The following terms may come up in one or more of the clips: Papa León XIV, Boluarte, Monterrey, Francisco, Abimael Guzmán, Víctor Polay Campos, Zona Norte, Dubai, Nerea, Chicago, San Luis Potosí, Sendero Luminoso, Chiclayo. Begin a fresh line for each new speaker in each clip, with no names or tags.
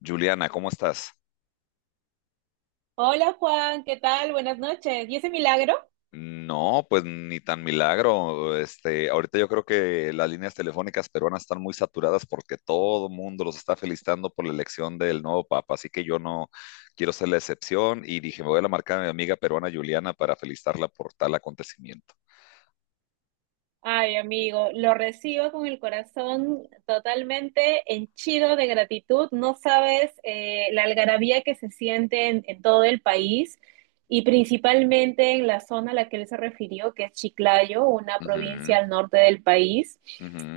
Juliana, ¿cómo estás?
Hola Juan, ¿qué tal? Buenas noches. ¿Y ese milagro?
No, pues ni tan milagro. Ahorita yo creo que las líneas telefónicas peruanas están muy saturadas porque todo el mundo los está felicitando por la elección del nuevo papa, así que yo no quiero ser la excepción y dije, me voy a la marca a mi amiga peruana Juliana para felicitarla por tal acontecimiento.
Ay, amigo, lo recibo con el corazón totalmente henchido de gratitud. No sabes, la algarabía que se siente en todo el país y principalmente en la zona a la que él se refirió, que es Chiclayo, una
Ujú,
provincia al norte del país,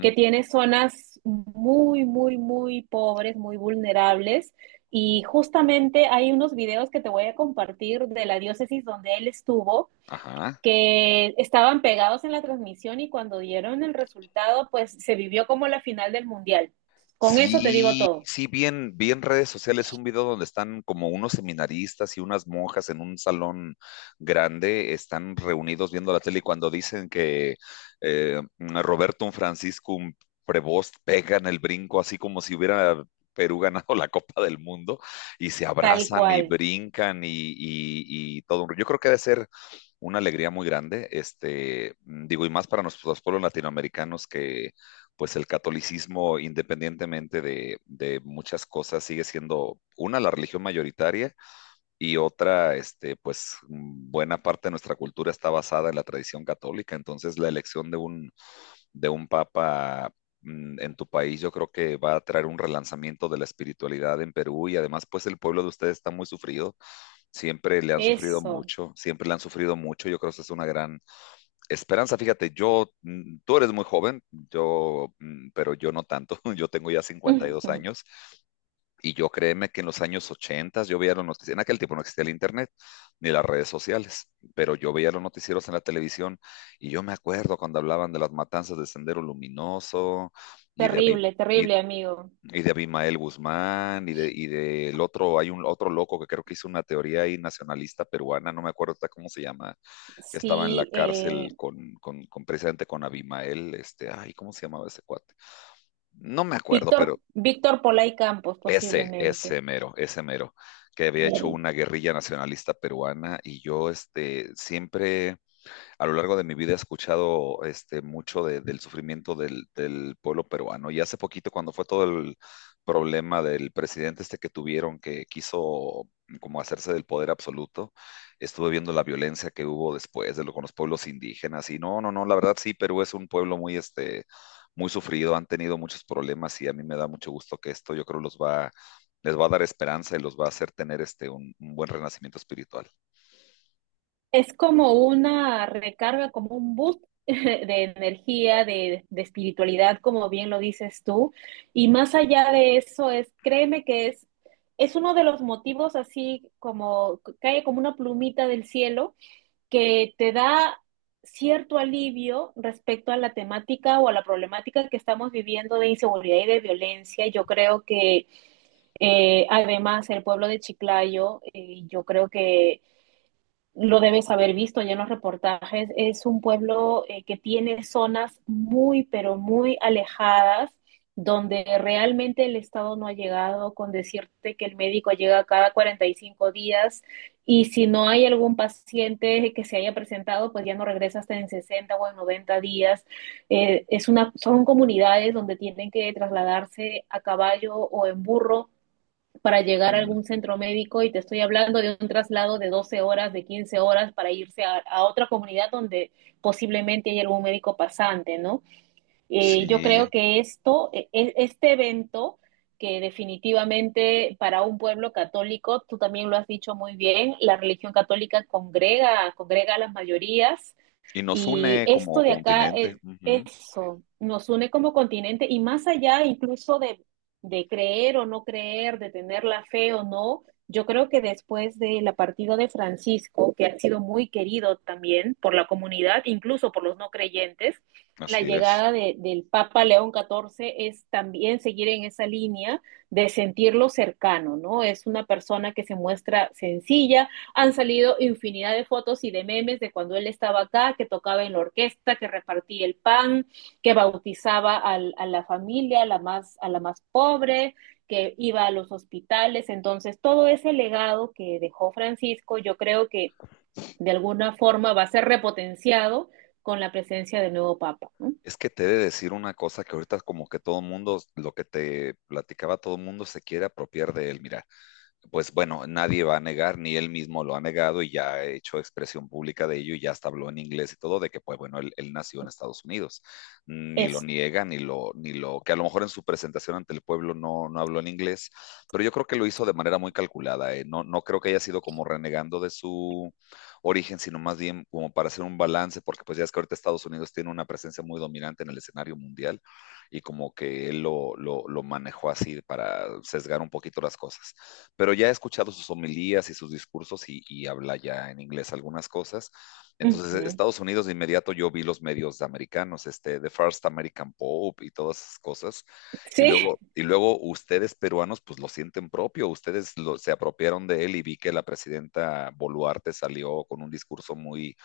que tiene zonas muy, muy, muy pobres, muy vulnerables. Y justamente hay unos videos que te voy a compartir de la diócesis donde él estuvo,
ajá.
que estaban pegados en la transmisión, y cuando dieron el resultado, pues se vivió como la final del mundial. Con eso te digo
Sí,
todo,
sí, bien, bien, redes sociales, un video donde están como unos seminaristas y unas monjas en un salón grande, están reunidos viendo la tele y cuando dicen que Roberto, un Francisco, un Prevost, pegan el brinco así como si hubiera Perú ganado la Copa del Mundo, y se
tal
abrazan y
cual.
brincan y todo. Yo creo que debe ser una alegría muy grande, este, digo, y más para nuestros pueblos latinoamericanos, pues el catolicismo, independientemente de muchas cosas, sigue siendo una, la religión mayoritaria, y otra, este, pues buena parte de nuestra cultura está basada en la tradición católica. Entonces, la elección de un papa en tu país, yo creo que va a traer un relanzamiento de la espiritualidad en Perú, y además, pues el pueblo de ustedes está muy sufrido. Siempre le han sufrido
Eso.
mucho, siempre le han sufrido mucho. Yo creo que esa es una gran esperanza. Fíjate, yo, tú eres muy joven, yo, pero yo no tanto. Yo tengo ya 52 años y yo créeme que en los años 80, yo veía los noticieros. En aquel tiempo no existía el internet ni las redes sociales, pero yo veía los noticieros en la televisión y yo me acuerdo cuando hablaban de las matanzas de Sendero Luminoso y de Aviv
Terrible, terrible, amigo.
y de Abimael Guzmán, y del otro. Hay un otro loco que creo que hizo una teoría ahí nacionalista peruana, no me acuerdo ahorita cómo se llama, que estaba en la
Sí,
cárcel con, precisamente con Abimael, este, ay, ¿cómo se llamaba ese cuate? No me acuerdo, pero
Víctor, Víctor Polay Campos, posiblemente.
ese mero, que había hecho
Sí.
una guerrilla nacionalista peruana, y yo, este, siempre a lo largo de mi vida he escuchado, este, mucho del sufrimiento del pueblo peruano. Y hace poquito, cuando fue todo el problema del presidente este que tuvieron, que quiso como hacerse del poder absoluto, estuve viendo la violencia que hubo después de lo con los pueblos indígenas. Y no, no, no, la verdad sí, Perú es un pueblo muy, este, muy sufrido, han tenido muchos problemas y a mí me da mucho gusto que esto, yo creo, les va a dar esperanza y los va a hacer tener, este, un buen renacimiento espiritual.
Es como una recarga, como un boost de energía, de espiritualidad, como bien lo dices tú. Y más allá de eso, créeme que es uno de los motivos, así como cae como una plumita del cielo que te da cierto alivio respecto a la temática o a la problemática que estamos viviendo de inseguridad y de violencia. Yo creo que, además, el pueblo de Chiclayo, yo creo que lo debes haber visto ya en los reportajes, es un pueblo, que tiene zonas muy, pero muy alejadas, donde realmente el Estado no ha llegado, con decirte que el médico llega cada 45 días, y si no hay algún paciente que se haya presentado, pues ya no regresa hasta en 60 o en 90 días. Son comunidades donde tienen que trasladarse a caballo o en burro para llegar a
Ujú.
algún centro médico, y te estoy hablando de un traslado de 12 horas, de 15 horas, para irse a otra comunidad donde posiblemente hay algún médico pasante, ¿no? Yo creo
Sí,
que este evento que, definitivamente, para un pueblo católico, tú también lo has dicho muy bien, la religión católica congrega, congrega a las mayorías,
y nos
y
une como
esto de acá,
continente. Ujú,
eso, nos une como continente y más allá, incluso, de creer o no creer, de tener la fe o no. Yo creo que después de la partida de Francisco, que ha sido muy querido también por la comunidad, incluso por los no creyentes, la
así es.
llegada del Papa León XIV es también seguir en esa línea de sentirlo cercano, ¿no? Es una persona que se muestra sencilla, han salido infinidad de fotos y de memes de cuando él estaba acá, que tocaba en la orquesta, que repartía el pan, que bautizaba a la familia, a la más pobre, que iba a los hospitales. Entonces, todo ese legado que dejó Francisco, yo creo que de alguna forma va a ser repotenciado con la presencia del nuevo Papa, ¿no?
Es que te he de decir una cosa que ahorita como que todo mundo, lo que te platicaba, todo mundo se quiere apropiar de él. Mira, pues bueno, nadie va a negar, ni él mismo lo ha negado, y ya ha hecho expresión pública de ello y ya hasta habló en inglés y todo, de que, pues bueno, él nació en Estados Unidos. Ni lo
Eso.
niega, ni lo, que a lo mejor en su presentación ante el pueblo no, no habló en inglés, pero yo creo que lo hizo de manera muy calculada. ¿Eh? No, no creo que haya sido como renegando de su origen, sino más bien como para hacer un balance, porque pues ya es que ahorita Estados Unidos tiene una presencia muy dominante en el escenario mundial y como que él lo manejó así para sesgar un poquito las cosas, pero ya he escuchado sus homilías y sus discursos y habla ya en inglés algunas cosas.
Uh
Entonces,
-huh.
Estados Unidos de inmediato, yo vi los medios americanos, este, The First American Pope y todas esas cosas. Y
Sí,
luego, y luego ustedes peruanos, pues lo sienten propio, ustedes se apropiaron de él, y vi que la presidenta Boluarte salió con un discurso muy,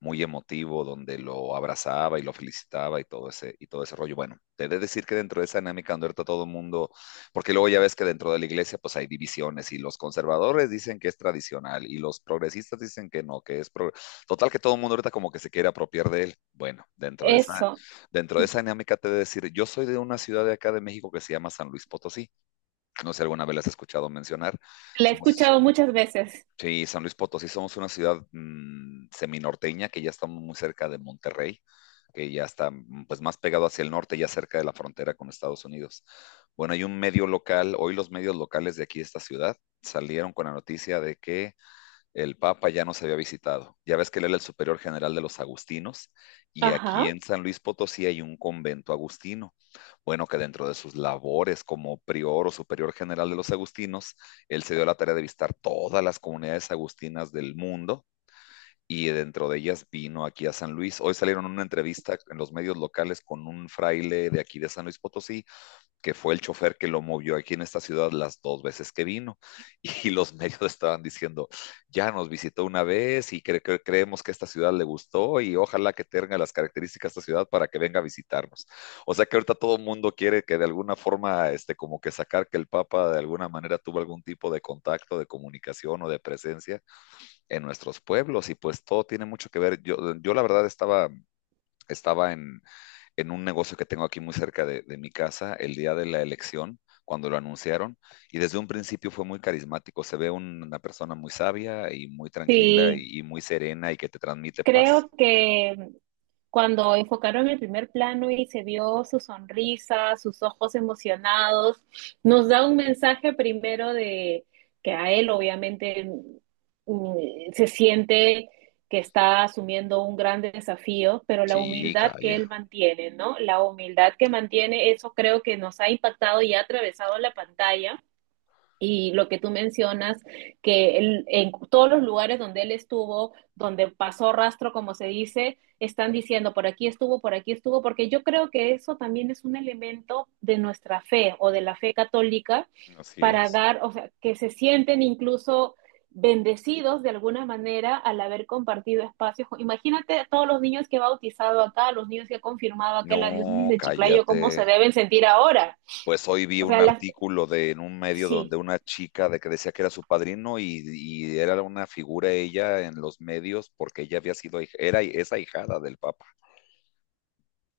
muy emotivo donde lo abrazaba y lo felicitaba y y todo ese rollo. Bueno, te he de decir que dentro de esa dinámica donde ahorita todo el mundo, porque luego ya ves que dentro de la iglesia pues hay divisiones y los conservadores dicen que es tradicional y los progresistas dicen que no, que es pro... total que todo el mundo ahorita como que se quiere apropiar de él. Bueno,
eso.
dentro de esa dinámica te he de decir, yo soy de una ciudad de acá de México que se llama San Luis Potosí. No sé si alguna vez la has escuchado mencionar.
La he
Somos
escuchado muchas veces.
Sí, San Luis Potosí, somos una ciudad, seminorteña, que ya estamos muy cerca de Monterrey, que ya está, pues más pegado hacia el norte, ya cerca de la frontera con Estados Unidos. Bueno, hay un medio local, hoy los medios locales de aquí de esta ciudad salieron con la noticia de que el Papa ya nos había visitado. Ya ves que él era el superior general de los agustinos y aquí
Ajá,
en San Luis Potosí hay un convento agustino. Bueno, que dentro de sus labores como prior o superior general de los agustinos, él se dio la tarea de visitar todas las comunidades agustinas del mundo y dentro de ellas vino aquí a San Luis. Hoy salieron una entrevista en los medios locales con un fraile de aquí de San Luis Potosí que fue el chofer que lo movió aquí en esta ciudad las dos veces que vino. Y los medios estaban diciendo, ya nos visitó una vez y creemos que esta ciudad le gustó y ojalá que tenga las características de esta ciudad para que venga a visitarnos. O sea que ahorita todo el mundo quiere que, de alguna forma, este, como que sacar que el Papa de alguna manera tuvo algún tipo de contacto, de comunicación o de presencia en nuestros pueblos. Y pues todo tiene mucho que ver. Yo la verdad estaba, estaba en, en un negocio que tengo aquí muy cerca de mi casa el día de la elección, cuando lo anunciaron, y desde un principio fue muy carismático. Se ve una persona muy sabia y muy tranquila
sí,
y muy serena y que te transmite paz.
creo que cuando enfocaron el primer plano y se vio su sonrisa, sus ojos emocionados, nos da un mensaje primero de que a él, obviamente, se siente que está asumiendo un gran desafío, pero la
Sí,
humildad que él
calla,
mantiene, ¿no? La humildad que mantiene, eso creo que nos ha impactado y ha atravesado la pantalla. Y lo que tú mencionas, que en todos los lugares donde él estuvo, donde pasó rastro, como se dice, están diciendo por aquí estuvo, porque yo creo que eso también es un elemento de nuestra fe o de la fe católica,
así
para
es.
dar, o sea, que se sienten incluso bendecidos de alguna manera al haber compartido espacios. Imagínate a todos los niños que he bautizado acá, a los niños que ha confirmado acá en la diócesis
No,
de Chiclayo, cómo
cállate.
se deben sentir ahora.
Pues hoy vi
O
un
sea, las,
artículo de en un medio donde
sí.
una chica, de que decía que era su padrino, y era una figura ella en los medios porque ella había sido, era esa ahijada del Papa,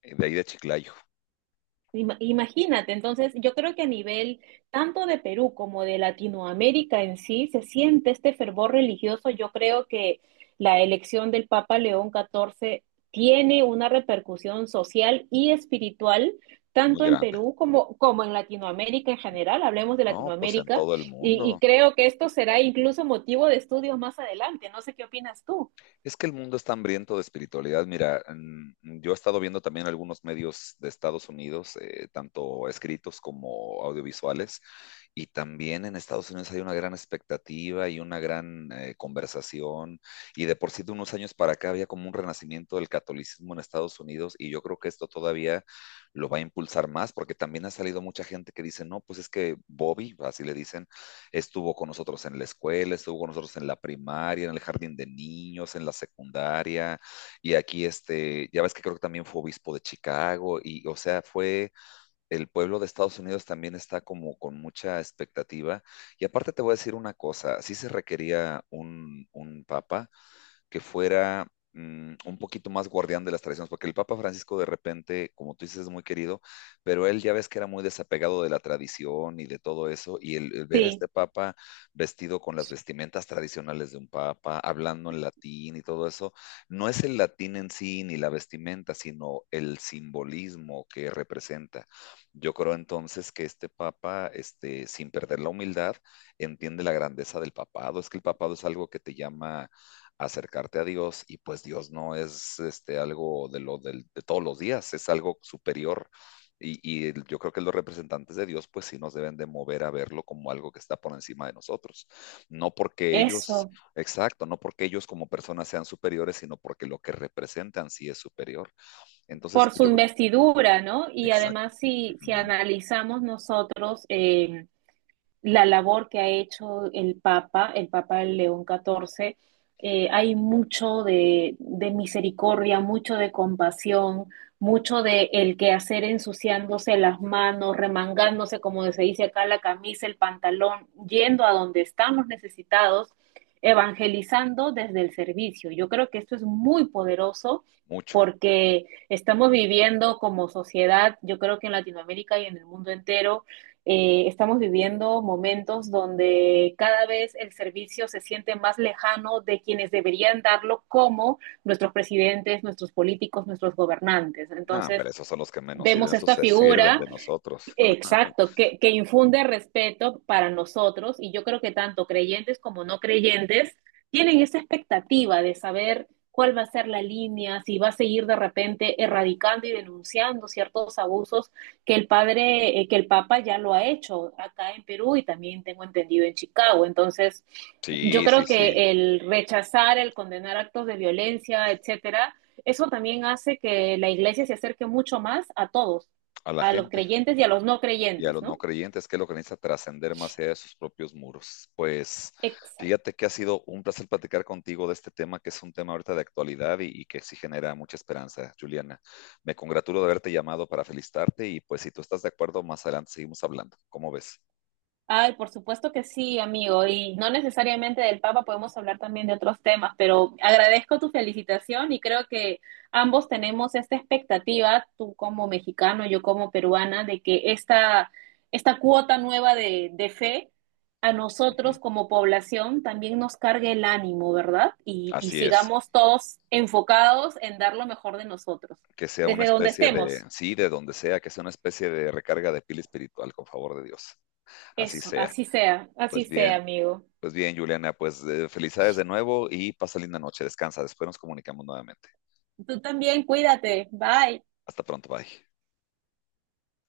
de ahí de Chiclayo,
Imagínate, entonces yo creo que a nivel tanto de Perú como de Latinoamérica, en sí, se siente este fervor religioso. Yo creo que la elección del Papa León XIV tiene una repercusión social y espiritual
muy
tanto en
grande.
Perú como, como en Latinoamérica en general. Hablemos de
No, pues en
Latinoamérica,
todo el
y
mundo.
creo que esto será, incluso, motivo de estudios más adelante. No sé qué opinas tú.
Es que el mundo está hambriento de espiritualidad. Mira, yo he estado viendo también algunos medios de Estados Unidos, tanto escritos como audiovisuales. Y también en Estados Unidos hay una gran expectativa y una gran, conversación. Y de por sí de unos años para acá había como un renacimiento del catolicismo en Estados Unidos y yo creo que esto todavía lo va a impulsar más, porque también ha salido mucha gente que dice, no, pues es que Bobby, así le dicen, estuvo con nosotros en la escuela, estuvo con nosotros en la primaria, en el jardín de niños, en la secundaria. Y aquí, este, ya ves que creo que también fue obispo de Chicago, y, o sea, fue, el pueblo de Estados Unidos también está como con mucha expectativa. Y aparte te voy a decir una cosa, sí se requería un papa, que fuera, un poquito más guardián de las tradiciones, porque el Papa Francisco, de repente, como tú dices, es muy querido, pero él ya ves que era muy desapegado de la tradición y de todo eso, y el ver a
Sí,
este Papa vestido con las vestimentas tradicionales de un Papa, hablando en latín y todo eso, no es el latín en sí ni la vestimenta, sino el simbolismo que representa. Yo creo entonces que este papa, este, sin perder la humildad, entiende la grandeza del papado. Es que el papado es algo que te llama acercarte a Dios, y pues Dios no es, este, algo de todos los días, es algo superior. Y yo creo que los representantes de Dios pues sí nos deben de mover a verlo como algo que está por encima de nosotros. No porque ellos,
eso.
exacto, no porque ellos como personas sean superiores, sino porque lo que representan sí es superior. Entonces,
Por
pues
su
yo creo,
investidura, ¿no? Y
exacto,
además, si
ujú,
analizamos nosotros, la labor que ha hecho el Papa León XIV, hay mucho de, misericordia, mucho de compasión, mucho de el quehacer, ensuciándose las manos, remangándose, como se dice acá, la camisa, el pantalón, yendo a donde estamos necesitados, evangelizando desde el servicio. Yo creo que esto es muy poderoso
mucho.
porque estamos viviendo como sociedad, yo creo que en Latinoamérica y en el mundo entero, estamos viviendo momentos donde cada vez el servicio se siente más lejano de quienes deberían darlo, como nuestros presidentes, nuestros políticos, nuestros gobernantes.
Ah,
Entonces,
pero esos son los que menos sirven,
vemos
esos
esta
se sirven
figura.
de nosotros.
Exacto, que infunde respeto para nosotros, y yo creo que tanto creyentes como no creyentes tienen esa expectativa de saber cuál va a ser la línea, si va a seguir de repente erradicando y denunciando ciertos abusos, que el padre, que el Papa ya lo ha hecho acá en Perú, y también tengo entendido en Chicago. Entonces, yo
Sí, sí,
creo
sí,
que el rechazar, el condenar actos de violencia, etcétera, eso también hace que la iglesia se acerque mucho más a todos,
a la
a los
gente.
creyentes y a los no
Y a
creyentes,
los no
¿no?
creyentes, que lo que necesita trascender más allá de sus propios muros. Pues
Exacto.
fíjate que ha sido un placer platicar contigo de este tema, que es un tema ahorita de actualidad y que sí genera mucha esperanza, Juliana. Me congratulo de haberte llamado para felicitarte y, pues, si tú estás de acuerdo, más adelante seguimos hablando. ¿Cómo ves?
Ay, por supuesto que sí, amigo. Y no necesariamente del Papa, podemos hablar también de otros temas, pero agradezco tu felicitación y creo que ambos tenemos esta expectativa, tú como mexicano, yo como peruana, de que esta cuota nueva de fe, a
Ujú.
nosotros como población, también nos cargue el ánimo, ¿verdad? Y
Así es.
sigamos todos enfocados en dar lo mejor de nosotros,
Que sea una
desde donde
especie de,
estemos.
sí, de donde sea, que sea una especie de recarga de pila espiritual, con favor de Dios. Así
Eso,
sea.
así
Pues
sea,
bien.
amigo.
Pues bien, Juliana, pues, felicidades de nuevo y pasa linda noche, descansa, después nos comunicamos nuevamente.
Tú también, cuídate. Bye.
Hasta pronto, bye.